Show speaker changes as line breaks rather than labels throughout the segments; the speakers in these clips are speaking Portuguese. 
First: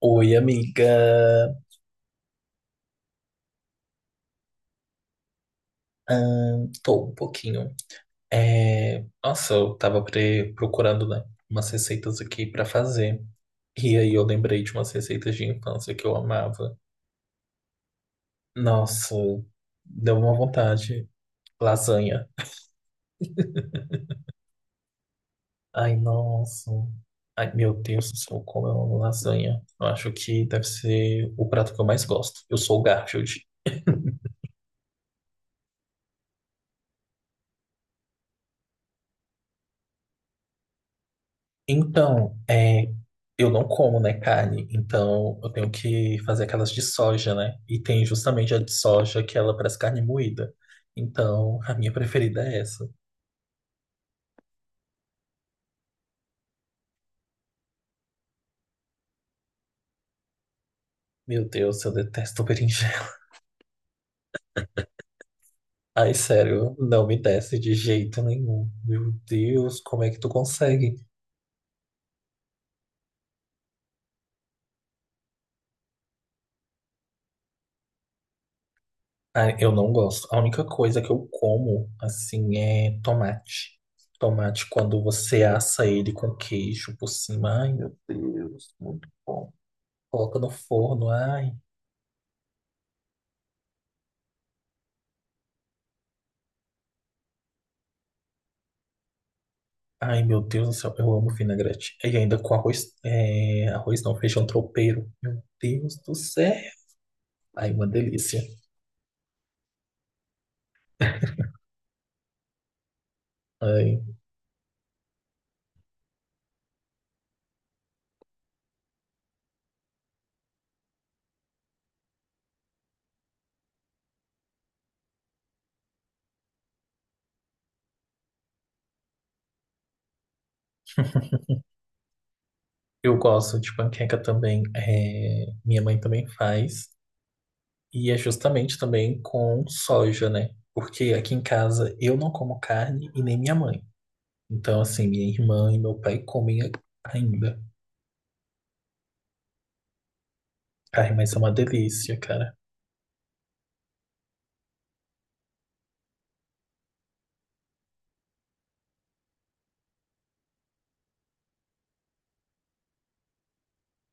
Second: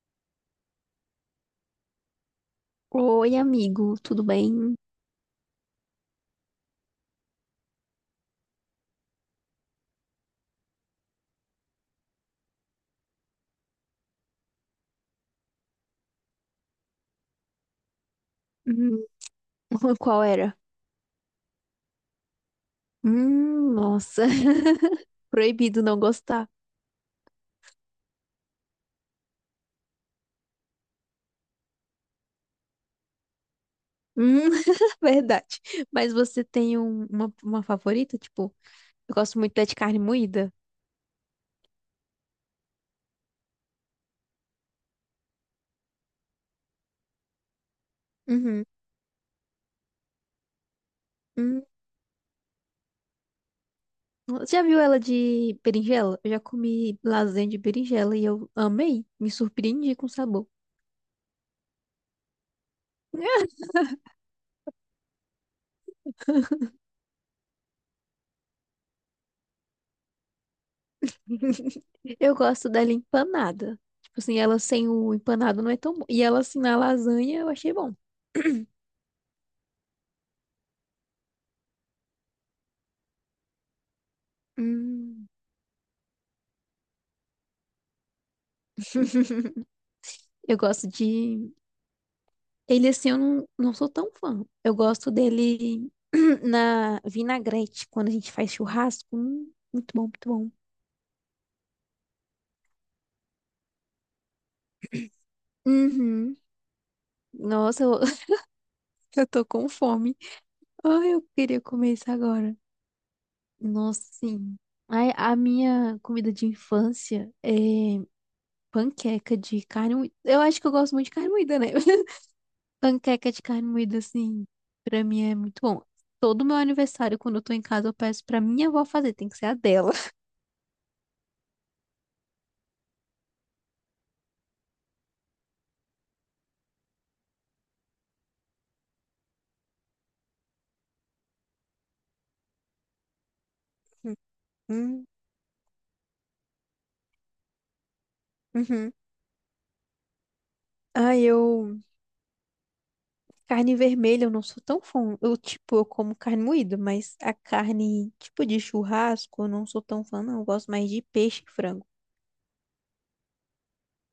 Oi, amiga.
Oi, amigo, tudo bem?
Tô um pouquinho. Nossa, eu tava procurando, né, umas receitas aqui pra fazer. E aí eu lembrei de umas receitas de infância que eu amava.
Hum,
Nossa, deu
Qual
uma
era?
vontade. Lasanha.
Nossa, proibido
Ai,
não gostar.
nossa. Ai, meu Deus do céu, como eu amo lasanha. Eu acho que deve ser o prato que eu mais gosto. Eu sou o Garfield.
Hum, verdade. Mas você tem uma favorita? Tipo, eu gosto muito da de carne moída.
Então, é, eu não como, né, carne. Então, eu tenho que fazer aquelas de soja, né? E tem justamente a
Uhum.
de soja que ela parece carne moída. Então,
Hum,
a minha preferida é essa.
Você já viu ela de berinjela? Eu já comi lasanha de berinjela e eu amei. Me surpreendi com o sabor.
Meu Deus, eu detesto berinjela. Ai, sério, não me desce de jeito nenhum. Meu Deus, como é que tu consegue?
Eu gosto dela empanada. Tipo assim, ela sem o empanado não é tão bom. E ela assim na lasanha eu achei bom.
Ai, eu não gosto. A única coisa que eu como, assim, é tomate. Tomate, quando
Hum.
você assa ele com queijo por cima. Ai, meu Deus, muito bom. Coloca no
Eu gosto
forno,
de.
ai.
Ele, assim, eu não sou tão fã. Eu gosto dele na vinagrete, quando a gente faz churrasco. Muito bom,
Ai,
muito
meu
bom.
Deus do céu, eu amo vinagrete. E ainda com arroz, é, arroz não, feijão tropeiro. Meu Deus do
Uhum.
céu. Ai,
Nossa,
uma delícia.
eu tô com fome. Ai, eu queria comer isso agora.
Ai,
Nossa, sim. Ai, a minha comida de infância é panqueca de carne moída. Eu acho que eu gosto muito de carne moída, né? Panqueca de carne moída, assim, pra mim é muito bom. Todo meu aniversário, quando eu tô em casa, eu peço pra minha avó fazer. Tem que ser a dela.
eu gosto de panqueca também. É, minha mãe também faz. E é justamente também com soja, né? Porque aqui em casa eu não como carne e nem minha mãe. Então,
Uhum.
assim, minha irmã e meu pai comem ainda.
Uhum.
Ai,
Ah,
mas é uma
eu.
delícia, cara.
Carne vermelha, eu não sou tão fã. Eu, tipo, eu como carne moída, mas a carne, tipo, de churrasco, eu não sou tão fã, não. Eu gosto mais de peixe e frango.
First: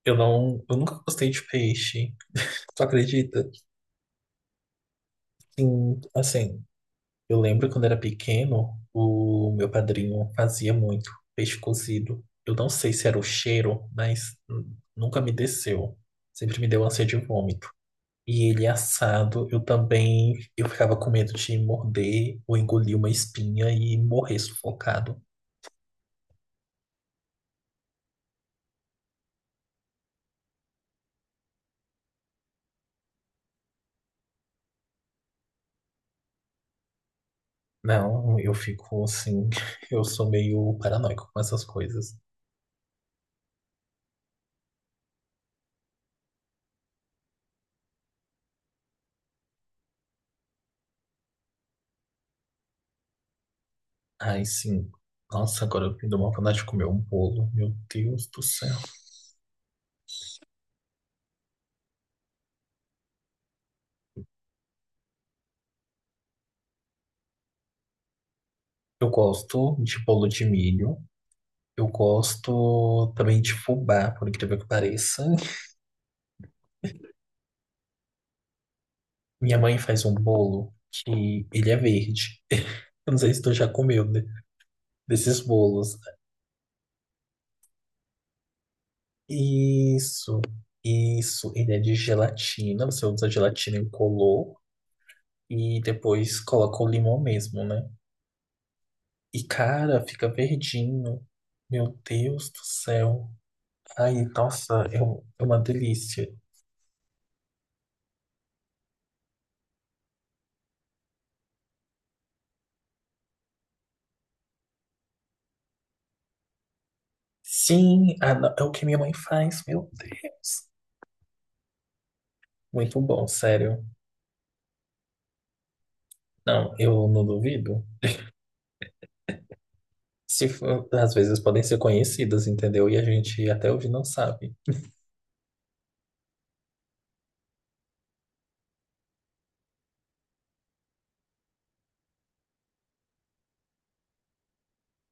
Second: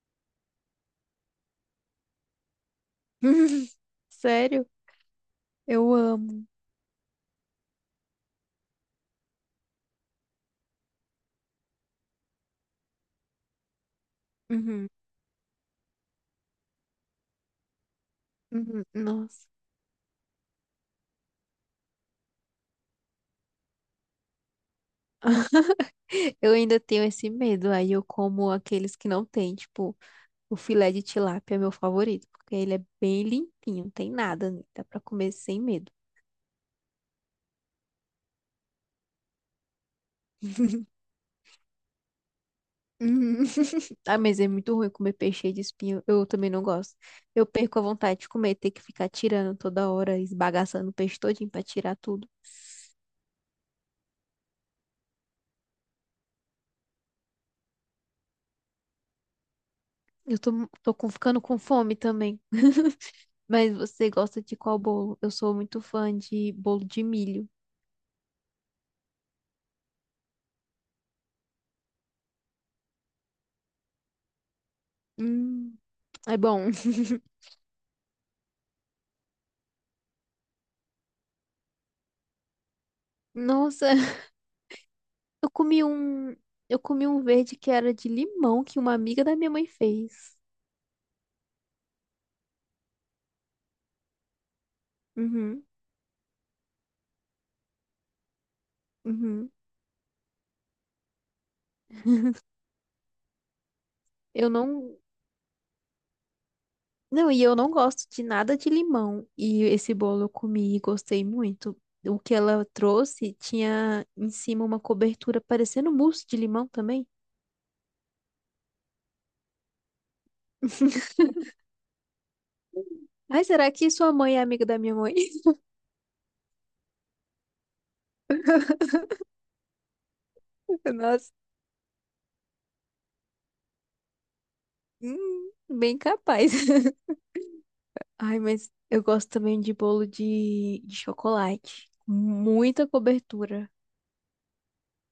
Eu não, eu nunca gostei de peixe. Tu acredita?
Sério? Eu
Sim,
amo.
assim, eu lembro quando era pequeno, o meu padrinho fazia muito peixe cozido. Eu não sei se era o cheiro, mas
Uhum.
nunca me desceu. Sempre me deu ânsia de vômito. E ele
Uhum. Nossa.
assado, eu também, eu ficava com medo de morder ou engolir uma espinha e morrer sufocado.
Eu ainda tenho esse medo. Aí eu como aqueles que não tem. Tipo, o filé de tilápia é meu favorito, porque ele é bem limpinho, não tem nada nele. Dá pra comer sem medo.
Não, eu fico assim, eu sou meio paranoico com essas coisas.
Uhum. Ah, mas é muito ruim comer peixe cheio de espinho. Eu também não gosto. Eu perco a vontade de comer, ter que ficar tirando toda hora, esbagaçando o peixe todinho pra tirar tudo.
Ai, sim. Nossa, agora eu me dou uma vontade de comer um bolo. Meu Deus do céu.
Eu tô ficando com fome também. Mas você gosta de qual bolo? Eu sou muito fã de bolo de milho.
Eu gosto de bolo de milho. Eu gosto também de fubá, por incrível que pareça.
Hum, É bom.
Minha mãe faz um bolo que ele é verde. Eu não sei se tu já
Nossa,
comeu desses
eu comi
bolos.
um, eu comi um verde que era de limão que uma amiga da minha mãe fez.
Isso, isso. Ele é de gelatina. Você usa gelatina incolor
Uhum,
e depois coloca o limão mesmo, né? E
uhum.
cara, fica verdinho. Meu Deus do céu. Ai,
Eu
nossa,
não.
é uma delícia.
Não, e eu não gosto de nada de limão. E esse bolo eu comi e gostei muito. O que ela trouxe tinha em cima uma cobertura parecendo mousse de limão também.
Sim, ah, não, é o que minha mãe faz, meu Deus. Muito bom,
Ai, será
sério.
que sua mãe é amiga da minha mãe?
Não, eu não duvido. Se for- Às
Nossa,
vezes podem ser conhecidas, entendeu? E a gente até hoje não sabe.
bem capaz. Ai, mas eu gosto também de bolo de chocolate. Muita cobertura.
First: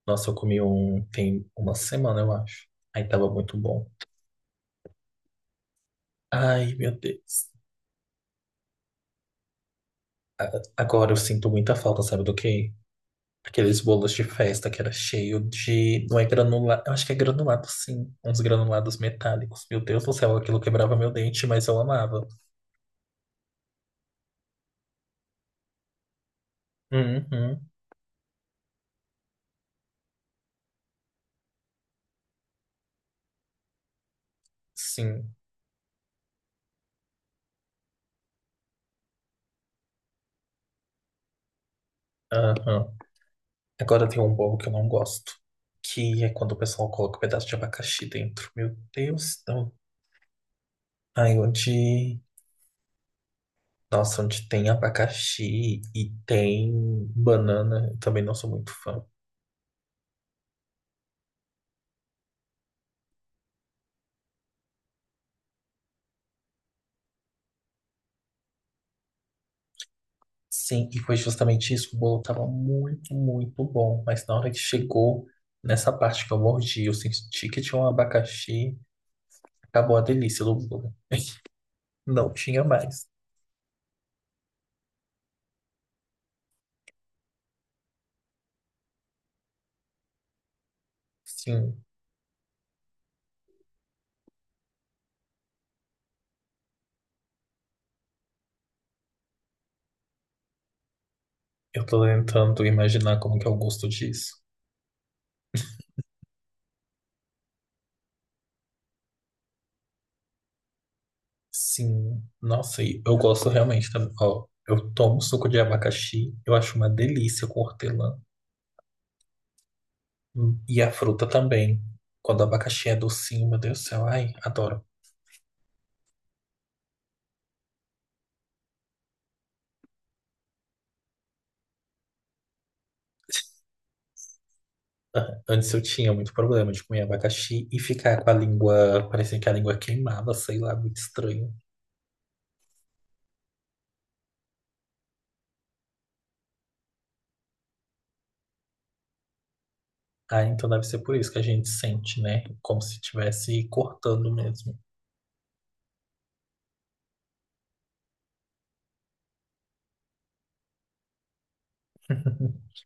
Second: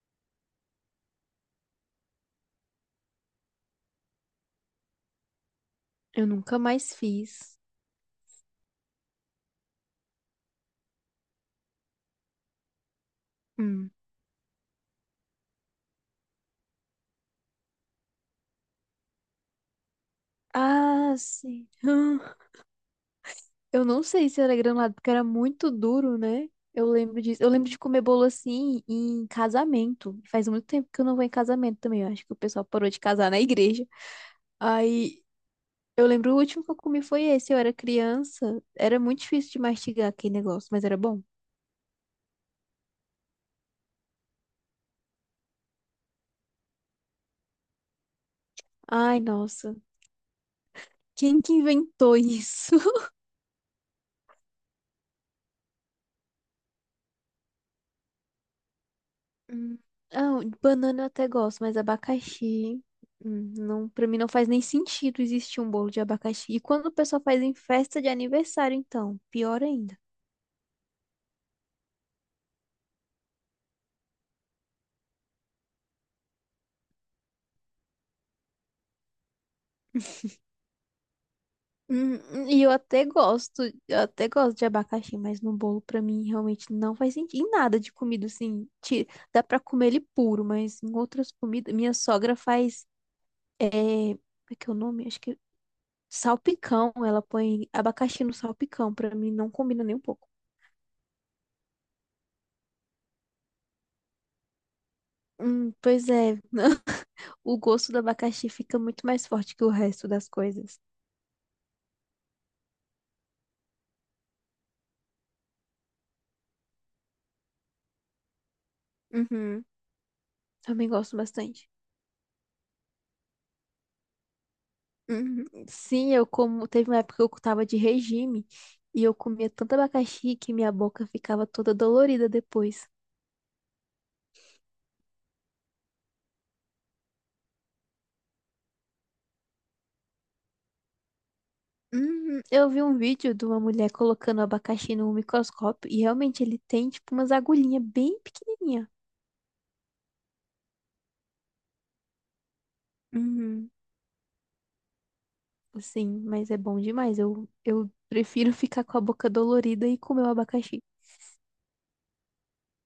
Nossa, eu comi um tem uma semana, eu acho. Aí tava muito bom.
Eu nunca
Ai,
mais
meu Deus.
fiz.
A- Agora eu sinto muita falta, sabe do quê? Aqueles
Hum.
bolos de festa que era cheio de. Não é granulado. Eu acho que é granulado, sim. Uns granulados metálicos. Meu Deus do céu, aquilo quebrava meu
Ah,
dente, mas
sim.
eu amava.
Eu não sei se era granulado, porque era muito duro, né? Eu lembro disso. Eu
Uhum,
lembro de comer bolo assim em casamento. Faz muito tempo que eu não vou em casamento também. Eu acho que o pessoal parou de casar na igreja. Aí
sim.
eu lembro o último que eu comi foi esse. Eu era criança. Era muito difícil de mastigar aquele negócio, mas era bom.
Aham. Agora tem um bolo que eu não gosto, que é quando o pessoal coloca um pedaço de abacaxi dentro. Meu
Ai,
Deus, não.
nossa.
Aí
Quem que inventou
onde.
isso?
Nossa, onde tem abacaxi e tem banana, eu também não sou muito fã.
Hum. Ah, banana eu até gosto, mas abacaxi. Não, para mim não faz nem sentido existir um bolo de abacaxi. E quando o pessoal faz em festa de aniversário, então, pior ainda.
Sim, e foi justamente isso. O bolo tava muito, muito bom, mas na hora que chegou nessa parte que eu mordi, eu senti que tinha um abacaxi, acabou a delícia do bolo.
Hum,
Não
hum,
tinha
e
mais.
eu até gosto de abacaxi, mas no bolo pra mim realmente não faz sentido. Em nada de comida, assim, dá pra comer ele puro, mas em outras comidas,
Sim,
minha sogra faz, como é que é o nome? Acho que salpicão, ela põe abacaxi no salpicão, pra mim não combina nem um pouco.
eu tô tentando imaginar como que é o gosto disso.
Pois é, o gosto do abacaxi fica muito mais forte que o resto das coisas.
Sim, nossa, e eu gosto realmente também. Ó, eu tomo suco de abacaxi, eu acho uma delícia com hortelã.
Uhum.
E
Também
a
gosto
fruta
bastante.
também. Quando o abacaxi é docinho, meu Deus do céu, ai, adoro.
Uhum. Sim, eu como. Teve uma época que eu tava de regime e eu comia tanto abacaxi que minha boca ficava toda dolorida depois.
Antes eu tinha muito problema de comer abacaxi e ficar com a língua, parecia que a língua queimava, sei lá, muito estranho.
Uhum. Eu vi um vídeo de uma mulher colocando abacaxi no microscópio e realmente ele tem tipo umas agulhinhas bem pequenininha.
Ah, então deve ser por isso que a gente sente, né? Como se estivesse
Uhum.
cortando mesmo.
Assim, mas é bom demais. Eu prefiro ficar com a boca dolorida e comer o abacaxi.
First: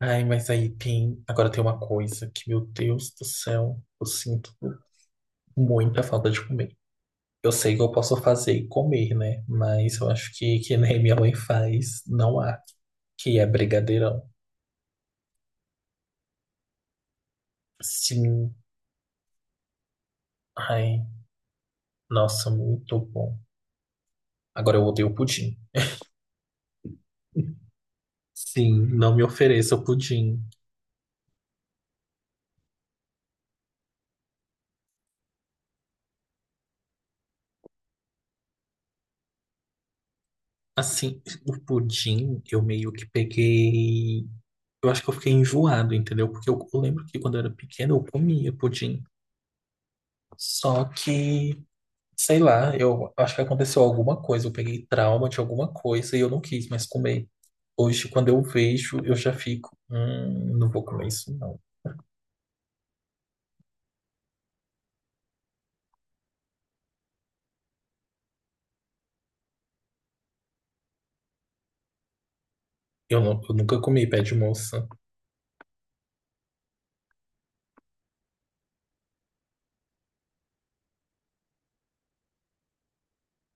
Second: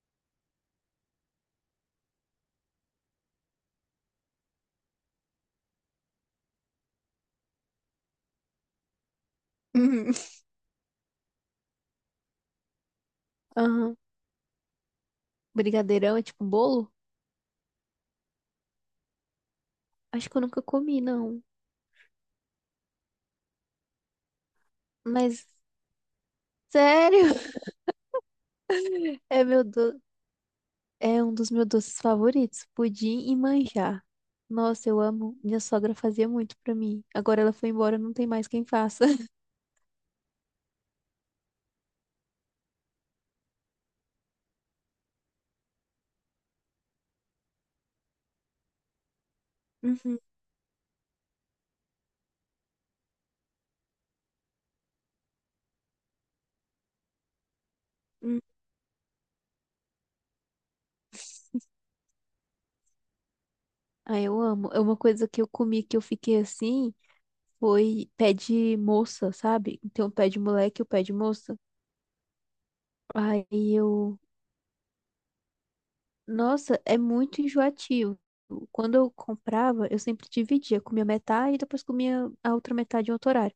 Ai, mas aí tem. Agora tem uma coisa que, meu Deus do céu, eu sinto muita falta de comer. Eu sei que eu posso fazer e comer, né? Mas eu
Uhum.
acho que nem minha mãe faz, não há. Que é
Aham.
brigadeirão.
Brigadeirão é tipo um bolo?
Sim.
Acho que eu nunca comi,
Ai,
não.
nossa, muito bom. Agora eu odeio
Mas,
pudim.
sério,
Sim, não me
é meu
ofereça o
do...
pudim.
é um dos meus doces favoritos, pudim e manjar. Nossa, eu amo. Minha sogra fazia muito pra mim. Agora ela foi embora, não tem mais quem faça.
Assim, o pudim eu meio que peguei. Eu acho que eu fiquei enjoado, entendeu? Porque eu lembro que quando eu era pequeno eu comia pudim.
Uhum,
Só que sei lá, eu acho que aconteceu alguma coisa, eu peguei trauma de alguma coisa e eu não quis mais comer. Hoje, quando eu
uhum.
vejo, eu já fico, não vou comer isso, não.
Ah, eu amo. É uma coisa que eu comi que eu fiquei assim, foi pé de moça, sabe? Então, pé de moleque e o pé de moça.
Eu,
Aí
eu nunca comi
eu,
pé de moça.
nossa, é muito enjoativo. Quando eu comprava, eu sempre dividia, comia metade e depois comia a outra metade em outro horário.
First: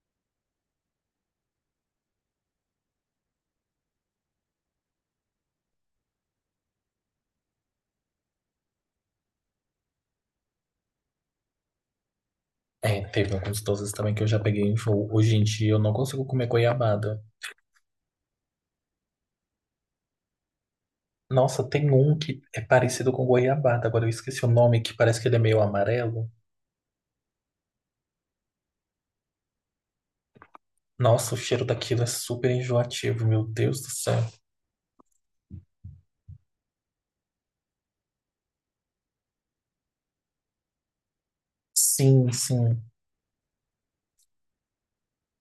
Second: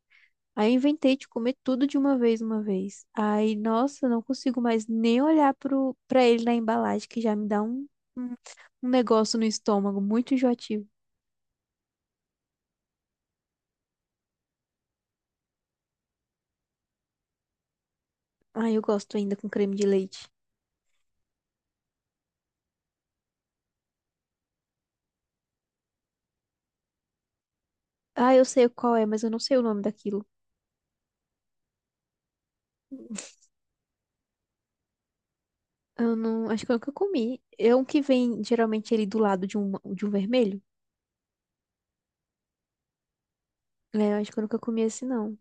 Aí eu inventei de comer tudo de uma vez, uma vez. Aí, nossa, eu não consigo mais nem olhar pra ele na embalagem, que já me dá um, um negócio no estômago, muito enjoativo.
É, teve alguns doces também que eu já peguei em voo. Hoje em dia eu não consigo comer goiabada.
Ai, eu gosto ainda com creme de leite.
Nossa, tem um que é parecido com goiabada, agora eu esqueci o nome, que parece que ele é meio amarelo.
Ah, eu sei qual é, mas eu não sei o nome daquilo.
Nossa, o cheiro daquilo é super enjoativo, meu Deus do céu.
Eu não, acho que eu nunca comi. É um que vem, geralmente, ele do lado de um vermelho.
Sim, sim.
É, eu acho que eu nunca comi esse, não.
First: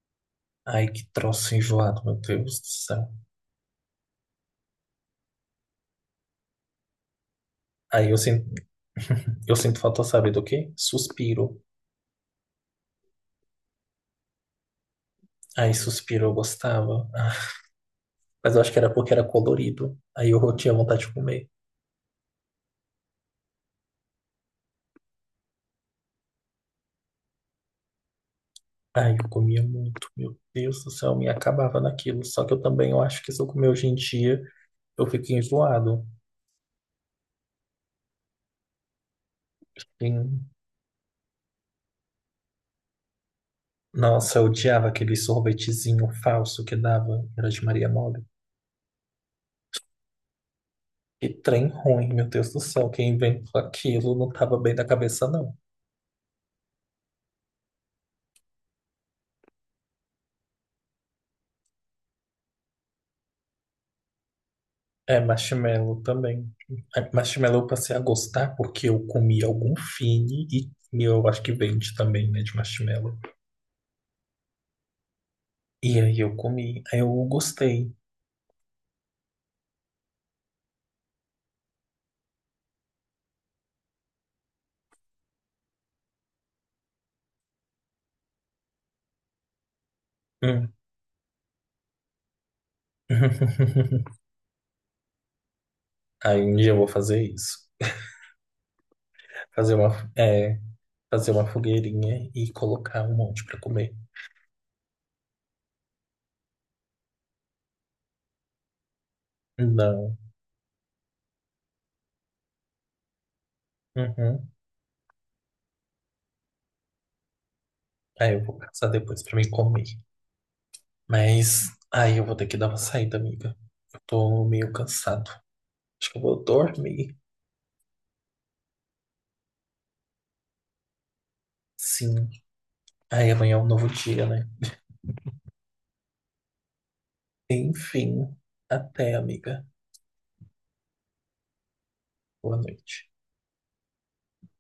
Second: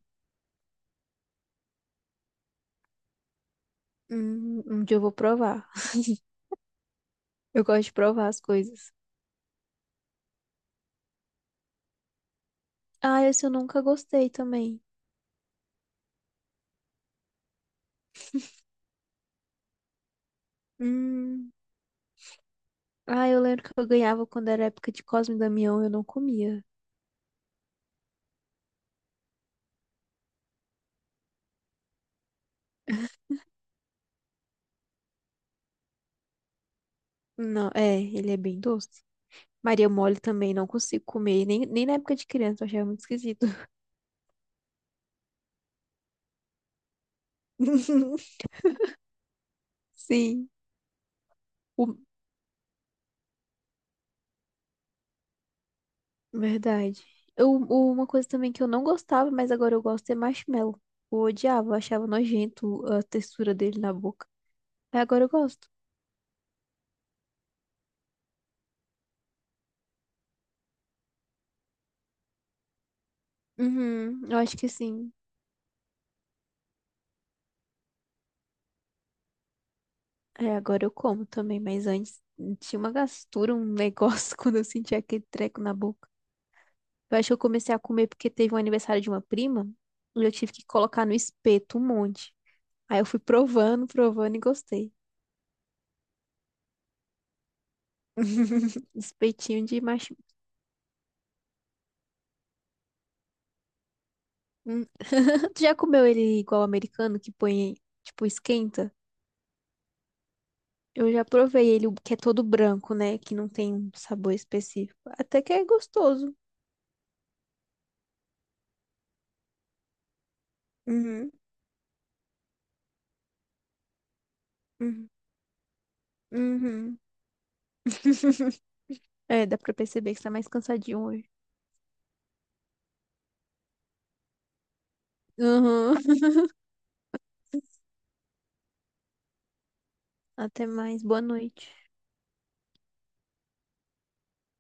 Ai, que troço enjoado, meu Deus do céu.
Um dia eu vou provar. Eu gosto de
Aí eu
provar as
sinto
coisas.
eu sinto falta, sabe do quê? Suspiro.
Ah, esse eu nunca gostei também.
Aí suspiro eu gostava. Mas eu acho que era porque era colorido. Aí eu tinha vontade de comer.
Hum. Ah, eu lembro que eu ganhava quando era época de Cosme e Damião, eu não comia.
Ai, eu comia muito. Meu Deus do céu, eu me acabava naquilo. Só que eu também eu acho que se eu comer hoje em dia, eu fico enjoado.
Não, ele é bem doce. Maria
E,
Mole também não consigo comer, nem na época de criança, eu achava muito esquisito.
nossa, eu odiava aquele sorvetezinho falso que dava. Era de Maria Mole.
Sim,
Que trem
o-
ruim, meu Deus do céu. Quem inventou aquilo não tava bem da cabeça, não.
verdade. Uma coisa também que eu não gostava, mas agora eu gosto é marshmallow. Eu odiava, eu achava nojento a textura dele na boca. Aí
É,
agora eu gosto.
marshmallow também. É, marshmallow eu passei a gostar porque eu comi algum fine e eu acho que vende também, né, de marshmallow.
Uhum, eu acho que sim.
E aí eu comi, aí eu gostei.
É, agora eu como também, mas antes tinha uma gastura, um negócio quando eu sentia aquele treco na boca. Eu acho que eu comecei a comer porque teve um aniversário de uma prima e eu tive que
Hum.
colocar no espeto um monte. Aí eu fui provando, provando e gostei.
Aí um dia eu vou fazer isso.
Espetinho
Fazer
de
uma,
macho.
é, fazer uma fogueirinha e colocar um monte pra comer.
Hum. Tu já comeu ele igual americano, que põe, tipo, esquenta?
Não.
Eu já provei ele, o que é todo branco, né? Que não tem um sabor
Uhum.
específico. Até que é gostoso.
Aí eu vou caçar depois pra me comer.
Uhum,
Mas aí eu vou ter que dar uma saída, amiga. Eu tô meio
uhum,
cansado. Acho que eu vou
uhum.
dormir.
É, dá pra perceber que você tá mais cansadinho hoje.
Sim. Aí amanhã é um novo dia, né?
Uhum.
Enfim, até, amiga.
Até mais. Boa noite.
Boa noite.